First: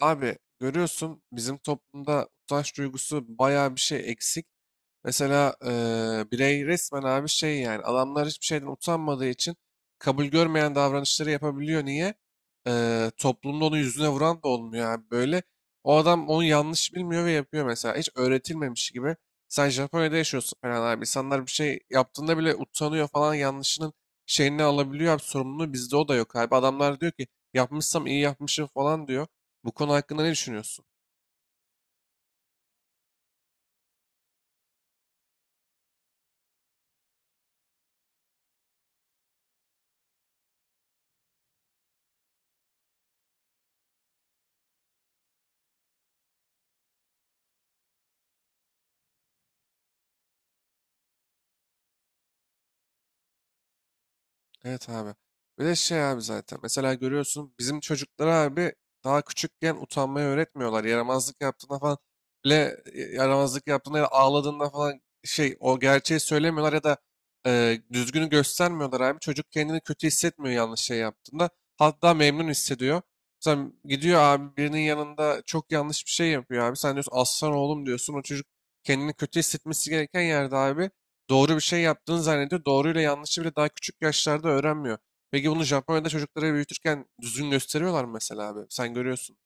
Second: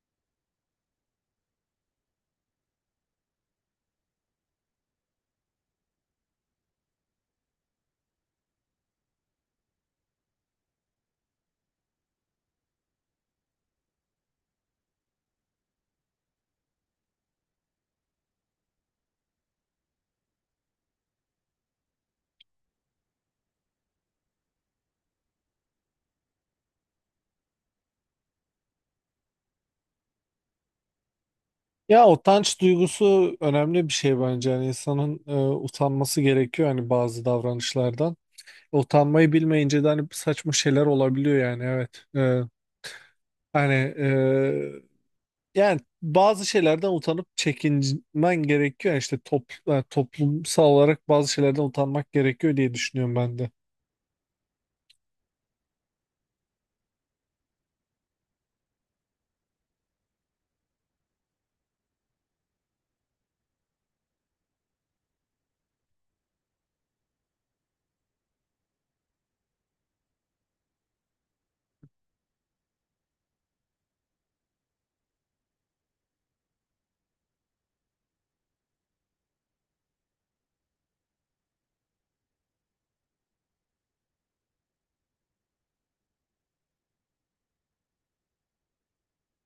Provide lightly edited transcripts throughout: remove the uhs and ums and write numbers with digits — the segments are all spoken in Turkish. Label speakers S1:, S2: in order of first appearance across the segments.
S1: Abi görüyorsun bizim toplumda utanç duygusu bayağı bir şey eksik. Mesela birey resmen abi şey yani adamlar hiçbir şeyden utanmadığı için kabul görmeyen davranışları yapabiliyor. Niye? Toplumda onu yüzüne vuran da olmuyor abi böyle. O adam onu yanlış bilmiyor ve yapıyor mesela. Hiç öğretilmemiş gibi. Sen Japonya'da yaşıyorsun falan abi. İnsanlar bir şey yaptığında bile utanıyor falan yanlışının şeyini alabiliyor abi. Sorumluluğu bizde o da yok abi. Adamlar diyor ki yapmışsam iyi yapmışım falan diyor. Bu konu hakkında ne düşünüyorsun?
S2: Ya utanç duygusu önemli bir şey bence. Yani insanın utanması gerekiyor hani bazı davranışlardan. Utanmayı bilmeyince de hani saçma şeyler olabiliyor yani evet. Hani e, Yani bazı şeylerden utanıp çekinmen gerekiyor. Yani yani toplumsal olarak bazı şeylerden utanmak gerekiyor diye düşünüyorum ben de.
S1: Evet abi. Bir de şey abi zaten. Mesela görüyorsun bizim çocuklara abi daha küçükken utanmayı öğretmiyorlar. Yaramazlık yaptığında falan bile yaramazlık yaptığında ya da ağladığında falan şey o gerçeği söylemiyorlar ya da düzgünü göstermiyorlar abi. Çocuk kendini kötü hissetmiyor yanlış şey yaptığında. Hatta memnun hissediyor. Mesela gidiyor abi birinin yanında çok yanlış bir şey yapıyor abi. Sen diyorsun aslan oğlum diyorsun. O çocuk kendini kötü hissetmesi gereken yerde abi doğru bir şey yaptığını zannediyor. Doğruyla yanlışı bile daha küçük yaşlarda öğrenmiyor. Peki bunu Japonya'da çocuklara büyütürken düzgün gösteriyorlar mı mesela abi? Sen görüyorsun.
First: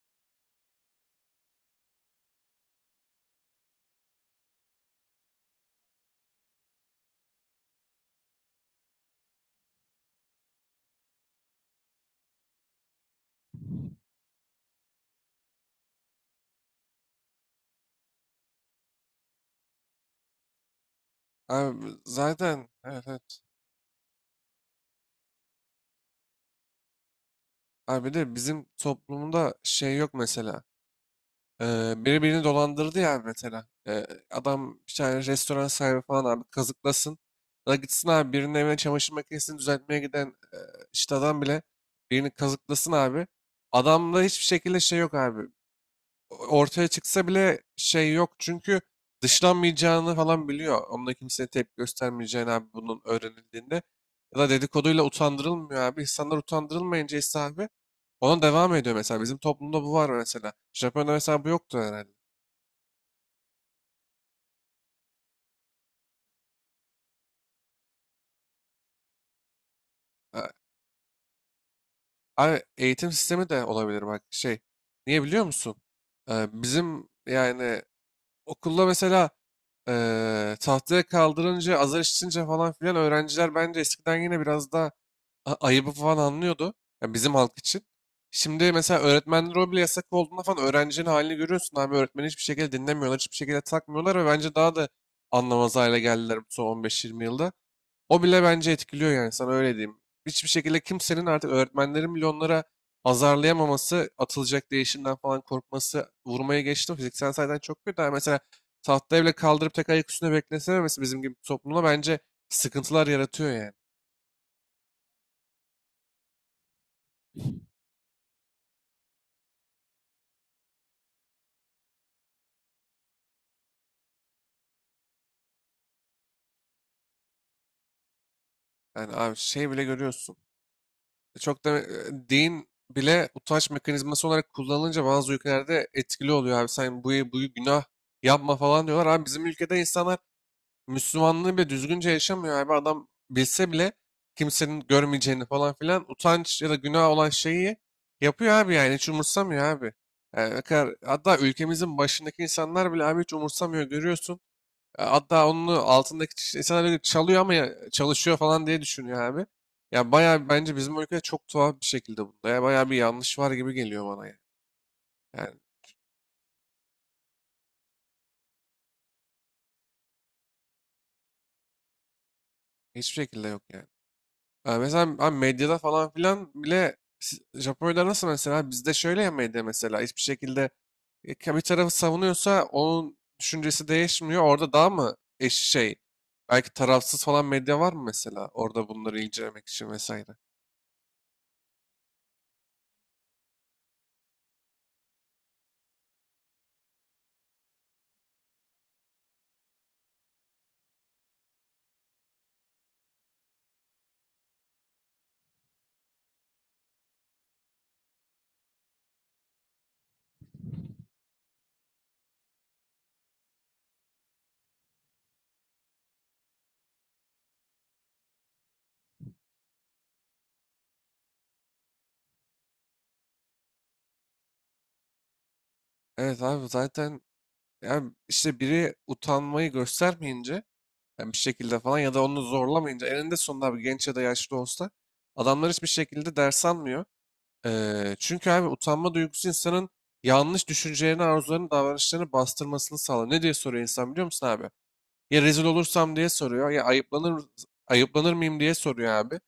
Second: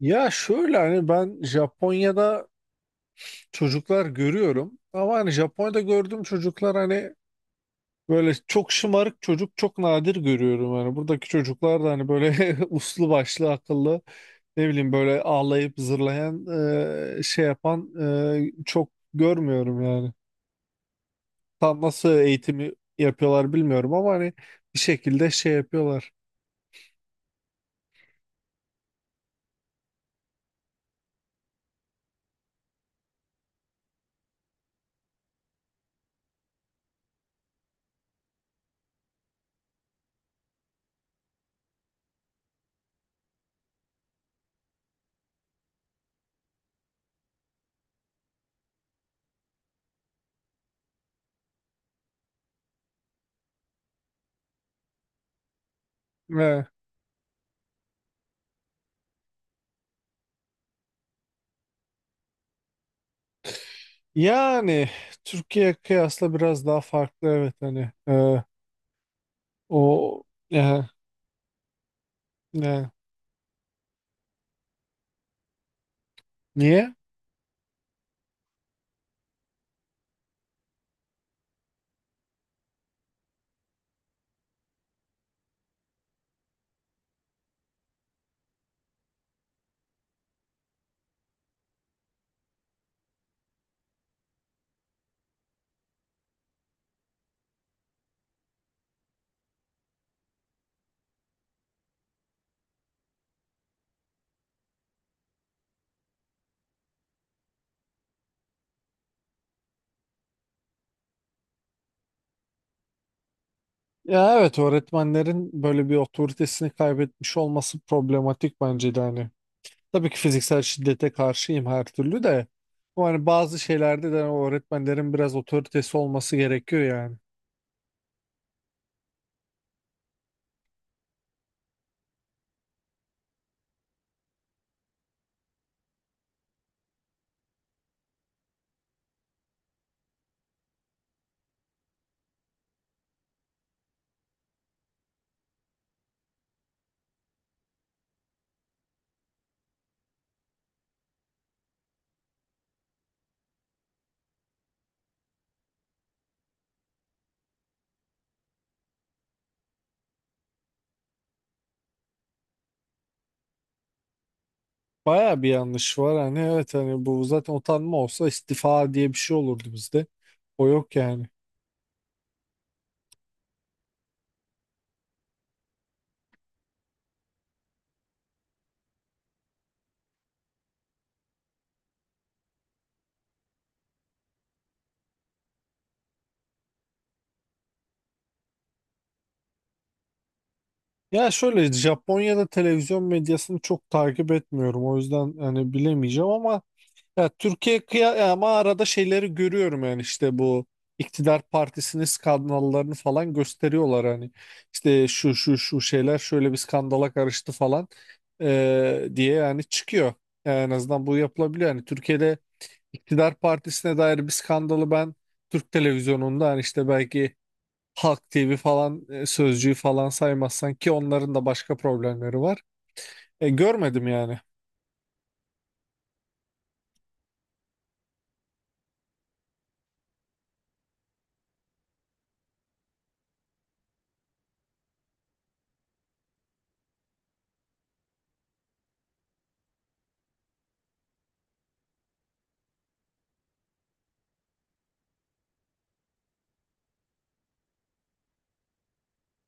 S2: Ya şöyle hani ben Japonya'da çocuklar görüyorum ama hani Japonya'da gördüğüm çocuklar hani böyle çok şımarık çocuk çok nadir görüyorum, hani buradaki çocuklar da hani böyle uslu başlı akıllı, ne bileyim, böyle ağlayıp zırlayan şey yapan çok görmüyorum yani. Tam
S1: Abi
S2: nasıl
S1: zaten,
S2: eğitimi
S1: evet evet.
S2: yapıyorlar bilmiyorum ama hani bir şekilde şey yapıyorlar.
S1: Abi bir de bizim toplumda şey yok mesela. Biri birini dolandırdı ya abi mesela. Adam bir tane restoran sahibi falan abi kazıklasın. Ya da gitsin abi birinin evine çamaşır makinesini düzeltmeye giden e, işte adam bile birini kazıklasın abi. Adamda hiçbir şekilde şey yok abi. Ortaya çıksa bile şey yok. Çünkü dışlanmayacağını falan biliyor. Onunla kimseye tepki göstermeyeceğini abi bunun öğrenildiğinde. Ya da dedikoduyla utandırılmıyor abi. İnsanlar
S2: Ve
S1: utandırılmayınca ise abi ona devam ediyor mesela. Bizim toplumda bu var mesela. Japonya'da mesela bu yoktu herhalde.
S2: yani Türkiye kıyasla biraz daha farklı evet hani o
S1: A-
S2: e,
S1: Abi
S2: e,
S1: eğitim sistemi de olabilir bak şey. Niye biliyor musun?
S2: niye?
S1: Bizim yani okulda mesela tahtaya kaldırınca azar işitince falan filan öğrenciler bence eskiden yine biraz daha ayıbı falan anlıyordu. Yani bizim halk için. Şimdi mesela öğretmenler o bile yasak olduğunda falan öğrencinin halini görüyorsun abi. Öğretmeni hiçbir şekilde dinlemiyorlar, hiçbir şekilde takmıyorlar ve bence daha da anlamaz hale geldiler bu son 15-20 yılda. O bile bence etkiliyor yani sana öyle diyeyim. Hiçbir şekilde kimsenin artık öğretmenlerin bile onlara azarlayamaması, atılacak değişimden falan korkması, vurmaya geçtim. Fiziksel sayıdan çok kötü. Yani mesela tahtaya bile kaldırıp tek ayak üstüne beklesememesi bizim gibi bir toplumda bence sıkıntılar yaratıyor yani.
S2: Ya evet, öğretmenlerin böyle bir otoritesini kaybetmiş olması problematik bence de hani. Tabii ki fiziksel şiddete karşıyım her türlü de. Ama hani bazı şeylerde de öğretmenlerin biraz otoritesi olması gerekiyor yani.
S1: Yani abi şey bile görüyorsun. Çok da din bile utanç mekanizması olarak kullanılınca bazı ülkelerde etkili oluyor abi. Sen bu, bu günah yapma falan diyorlar. Abi bizim ülkede insanlar Müslümanlığı bile düzgünce yaşamıyor abi. Adam bilse bile kimsenin görmeyeceğini falan filan utanç ya da günah olan şeyi yapıyor abi yani hiç umursamıyor abi. Yani ne kadar, hatta ülkemizin başındaki insanlar bile abi hiç umursamıyor görüyorsun. Hatta onun altındaki insanlar öyle çalıyor ama çalışıyor falan diye düşünüyor abi. Ya bayağı bence bizim ülkede çok tuhaf bir şekilde bunda. Ya bayağı bir yanlış var gibi geliyor bana ya.
S2: Baya bir
S1: Yani
S2: yanlış var hani, evet hani, bu zaten utanma olsa istifa diye bir şey olurdu bizde. O yok yani.
S1: hiçbir şekilde yok yani. Ya mesela abi medyada falan filan bile Japonya'da nasıl mesela bizde şöyle ya medya mesela hiçbir şekilde bir tarafı savunuyorsa onun düşüncesi değişmiyor. Orada daha mı eş şey belki tarafsız falan medya var mı mesela orada bunları incelemek için vesaire.
S2: Ya şöyle, Japonya'da televizyon medyasını çok takip etmiyorum, o yüzden hani bilemeyeceğim ama ya Türkiye kıya, ama arada şeyleri görüyorum yani işte bu iktidar partisinin skandallarını falan gösteriyorlar hani, işte şu şu şu şeyler şöyle bir skandala karıştı falan diye yani çıkıyor. Yani en azından bu yapılabiliyor. Yani Türkiye'de iktidar partisine dair bir skandalı ben Türk televizyonunda, hani işte belki Halk TV falan, Sözcü'yü falan saymazsan, ki onların da başka problemleri var, görmedim yani.
S1: Evet abi zaten yani işte biri utanmayı göstermeyince yani bir şekilde falan ya da onu zorlamayınca eninde sonunda abi genç ya da yaşlı olsa adamlar hiçbir şekilde ders almıyor. Çünkü abi utanma duygusu insanın yanlış düşüncelerini, arzularını, davranışlarını bastırmasını sağlar. Ne diye soruyor insan biliyor musun abi? Ya rezil olursam diye soruyor ya ayıplanır mıyım diye soruyor abi.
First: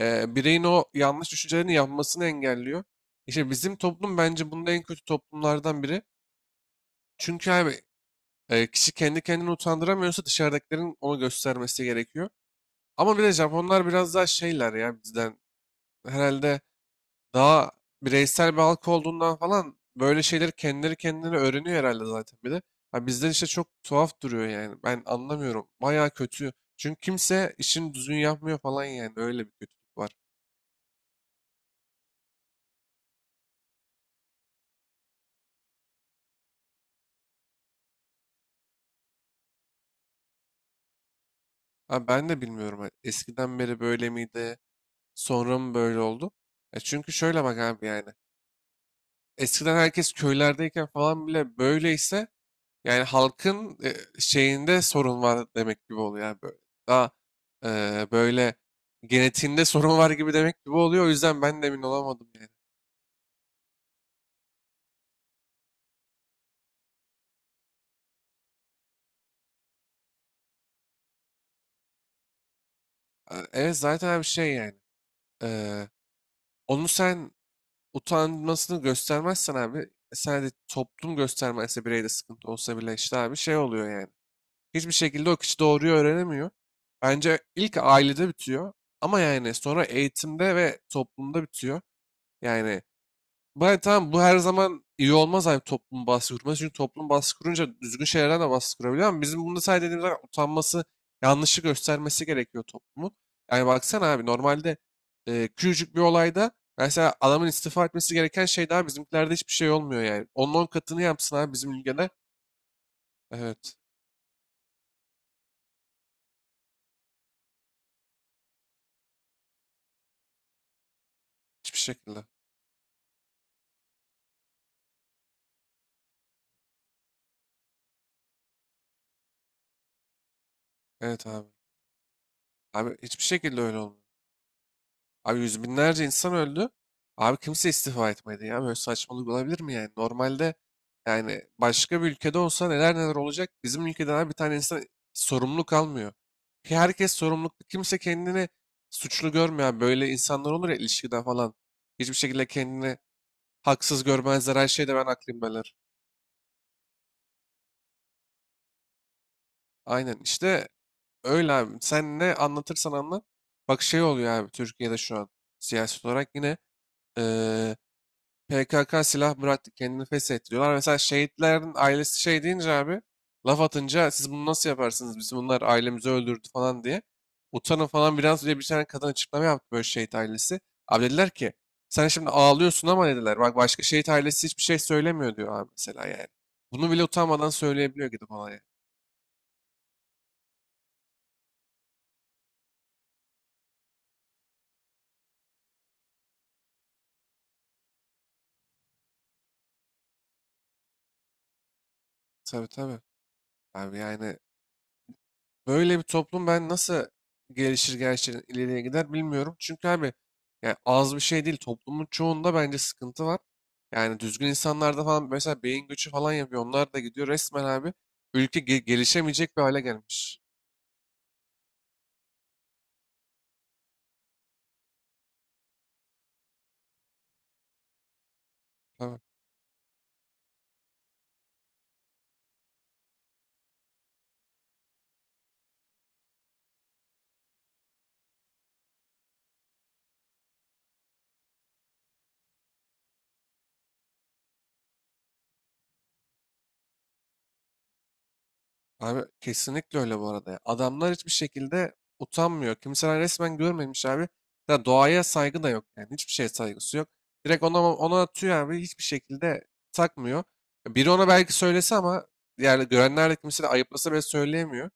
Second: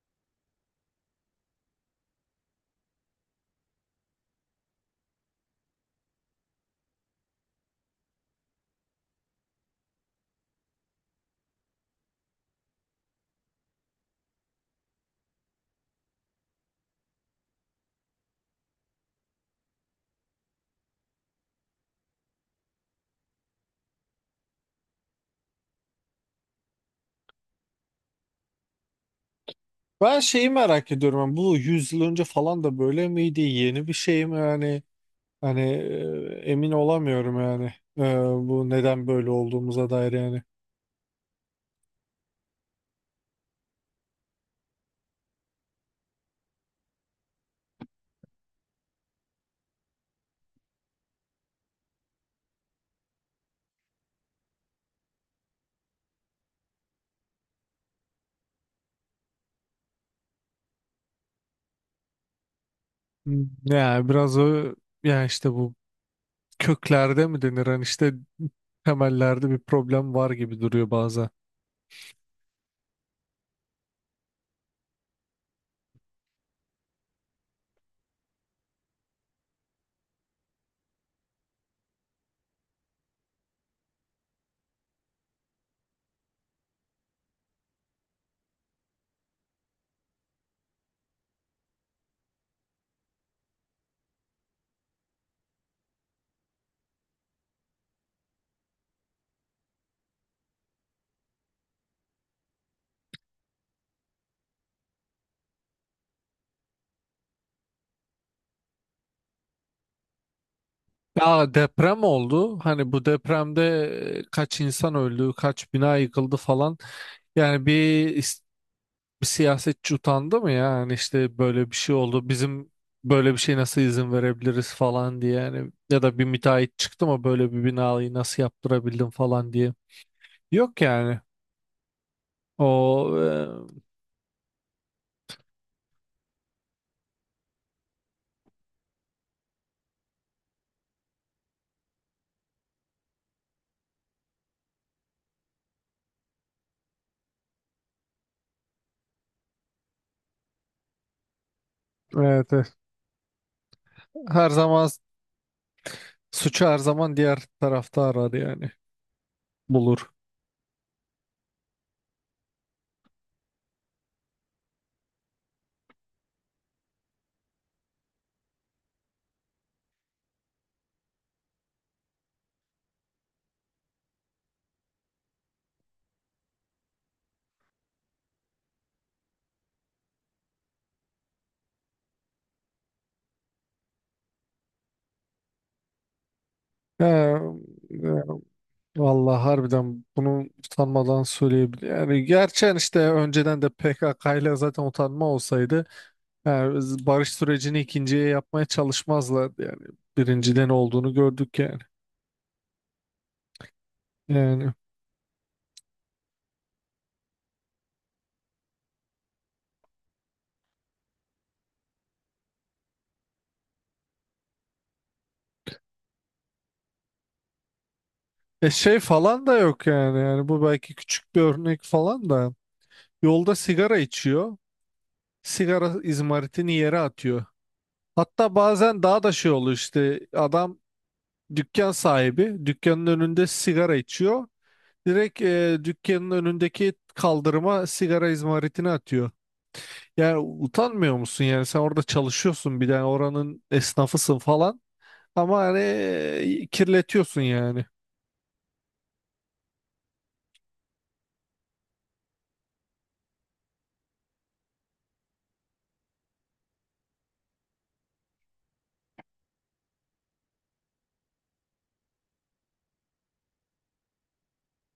S1: Bireyin o yanlış düşüncelerini yapmasını engelliyor. İşte bizim toplum bence bunda en kötü toplumlardan biri. Çünkü abi kişi kendi kendini utandıramıyorsa dışarıdakilerin onu göstermesi gerekiyor. Ama bir de Japonlar biraz daha şeyler ya bizden. Herhalde daha bireysel bir halk olduğundan falan böyle şeyleri kendileri kendine öğreniyor herhalde zaten bir de. Ha bizden işte çok tuhaf duruyor yani. Ben anlamıyorum. Bayağı kötü. Çünkü kimse işini düzgün yapmıyor falan yani. Öyle bir kötülük var.
S2: Ben şeyi merak ediyorum, yani bu 100 yıl önce falan da böyle miydi? Yeni bir şey mi yani? Hani Emin olamıyorum yani. E, Bu neden böyle olduğumuza dair yani.
S1: Ha ben de bilmiyorum. Ha, Eskiden beri böyle miydi? Sonra mı böyle oldu? E çünkü şöyle bak abi yani. Eskiden herkes köylerdeyken falan bile böyleyse yani halkın şeyinde sorun var demek gibi oluyor yani böyle. Daha böyle genetiğinde sorun var gibi demek gibi oluyor. O yüzden ben de emin olamadım yani.
S2: Hmm, yani biraz o, yani işte bu köklerde mi denir, hani işte temellerde bir problem var gibi duruyor bazen.
S1: Evet zaten abi şey yani. e, Onu sen utanmasını göstermezsen abi sadece toplum göstermezse bireyde sıkıntı olsa bile işte abi şey oluyor yani. Hiçbir şekilde o kişi doğruyu öğrenemiyor. Bence ilk ailede bitiyor ama yani sonra eğitimde ve toplumda bitiyor. Yani bay tamam bu her zaman iyi olmaz hani toplum baskı kurması. Çünkü toplum baskı kurunca düzgün şeylerden de baskı kurabiliyor ama bizim bunu sadece dediğimiz zaman utanması, yanlışı göstermesi gerekiyor toplumun. Yani baksana abi normalde küçücük bir olayda mesela adamın istifa etmesi gereken şey daha bizimkilerde hiçbir şey olmuyor yani. Onun on katını yapsın
S2: Ya
S1: abi bizim
S2: deprem
S1: ülkede.
S2: oldu. Hani bu depremde
S1: Evet.
S2: kaç insan öldü, kaç bina yıkıldı falan. Yani bir siyasetçi utandı mı ya? Yani işte böyle bir
S1: Hiçbir
S2: şey
S1: şekilde.
S2: oldu. Bizim böyle bir şey nasıl izin verebiliriz falan diye. Yani ya da bir müteahhit çıktı mı böyle bir binayı nasıl yaptırabildin falan diye. Yok yani.
S1: Evet abi.
S2: O
S1: Abi hiçbir şekilde öyle
S2: e,
S1: olmuyor. Abi yüz binlerce insan öldü. Abi kimse istifa etmedi ya. Böyle saçmalık olabilir mi yani? Normalde yani başka bir ülkede olsa neler neler olacak. Bizim ülkeden abi bir tane insan sorumlu kalmıyor. Ki herkes sorumluluk. Kimse kendini suçlu görmüyor abi. Böyle insanlar olur ya ilişkide falan. Hiçbir şekilde
S2: evet, evet.
S1: kendini haksız
S2: Her
S1: görmezler. Her
S2: zaman,
S1: şeyde ben haklıyım derler.
S2: suçu her zaman diğer tarafta arar yani. Bulur.
S1: Aynen işte öyle abi. Sen ne anlatırsan anlat. Bak şey oluyor abi Türkiye'de şu an siyaset olarak yine eee PKK silah bıraktı, kendini feshettiriyorlar. Mesela şehitlerin ailesi şey deyince abi, laf atınca siz bunu nasıl yaparsınız? Bizim bunlar ailemizi öldürdü falan diye. Utanın falan biraz diye bir tane kadın açıklama yaptı böyle şehit ailesi. Abi dediler ki, sen şimdi ağlıyorsun ama dediler. Bak başka şehit ailesi hiçbir şey söylemiyor diyor abi mesela yani. Bunu
S2: He,
S1: bile utanmadan söyleyebiliyor gidip olaya.
S2: vallahi harbiden bunu utanmadan söyleyebilir. Yani gerçekten işte önceden de PKK ile zaten utanma olsaydı yani biz barış sürecini ikinciye yapmaya çalışmazlardı yani. Birinciden olduğunu gördük yani.
S1: Tabii tabii. Abi yani
S2: Yani
S1: böyle bir toplum ben nasıl gelişir gerçekten ileriye gider bilmiyorum. Çünkü abi yani az bir şey değil. Toplumun çoğunda bence sıkıntı var. Yani düzgün insanlarda falan mesela beyin göçü falan yapıyor. Onlar da gidiyor resmen abi. Ülke
S2: şey falan
S1: gelişemeyecek
S2: da
S1: bir hale
S2: yok yani.
S1: gelmiş.
S2: Yani bu belki küçük bir örnek falan da. Yolda sigara içiyor. Sigara izmaritini yere atıyor. Hatta bazen
S1: Tabii.
S2: daha da şey oluyor, işte adam dükkan sahibi, dükkanın önünde sigara içiyor. Direkt dükkanın önündeki kaldırıma sigara izmaritini atıyor. Yani utanmıyor musun yani, sen orada çalışıyorsun bir de, yani oranın esnafısın falan ama hani kirletiyorsun yani.
S1: Abi kesinlikle öyle bu arada ya. Adamlar hiçbir şekilde utanmıyor. Kimseler resmen görmemiş abi. Ya doğaya saygı da yok yani. Hiçbir şeye saygısı yok. Direkt ona atıyor abi. Hiçbir şekilde takmıyor. Biri ona belki söylese ama yani görenler de kimse de ayıplasa bile söyleyemiyor.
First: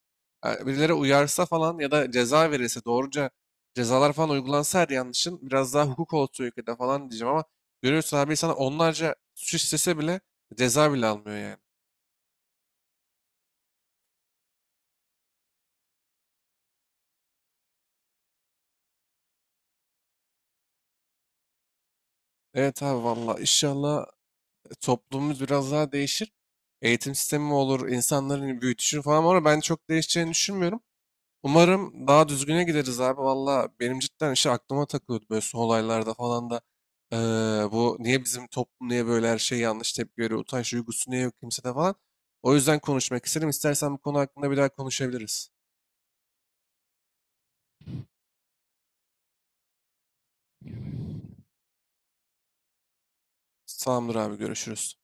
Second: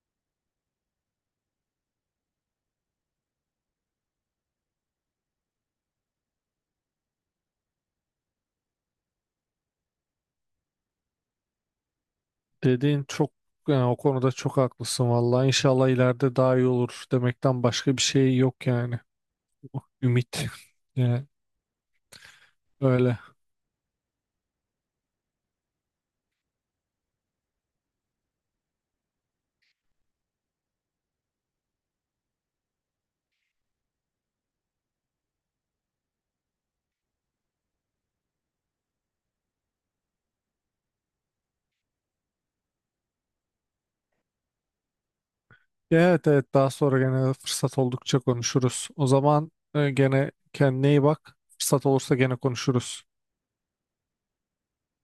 S1: Yani birileri uyarsa falan ya da ceza verirse doğruca cezalar falan uygulansa her yanlışın biraz daha hukuk olsun ülkede falan diyeceğim ama görüyorsun abi sana onlarca suç istese bile ceza bile almıyor yani.
S2: Dediğin çok, yani o konuda çok haklısın vallahi. İnşallah ileride daha iyi olur demekten başka bir şey yok yani. Ümit. Yani
S1: Evet abi
S2: öyle.
S1: valla inşallah toplumumuz biraz daha değişir. Eğitim sistemi mi olur, insanların büyütüşü falan var ama ben çok değişeceğini düşünmüyorum. Umarım daha düzgüne gideriz abi. Valla benim cidden işte aklıma takılıyordu böyle son olaylarda falan da. eee, Bu niye bizim toplum niye böyle her şey yanlış tepki veriyor, utanç duygusu niye yok kimsede falan. O yüzden konuşmak istedim. İstersen bu konu hakkında bir daha konuşabiliriz.
S2: Evet evet, daha sonra gene fırsat oldukça konuşuruz. O zaman gene kendine iyi bak. Fırsat olursa gene konuşuruz.
S1: Tamamdır abi görüşürüz.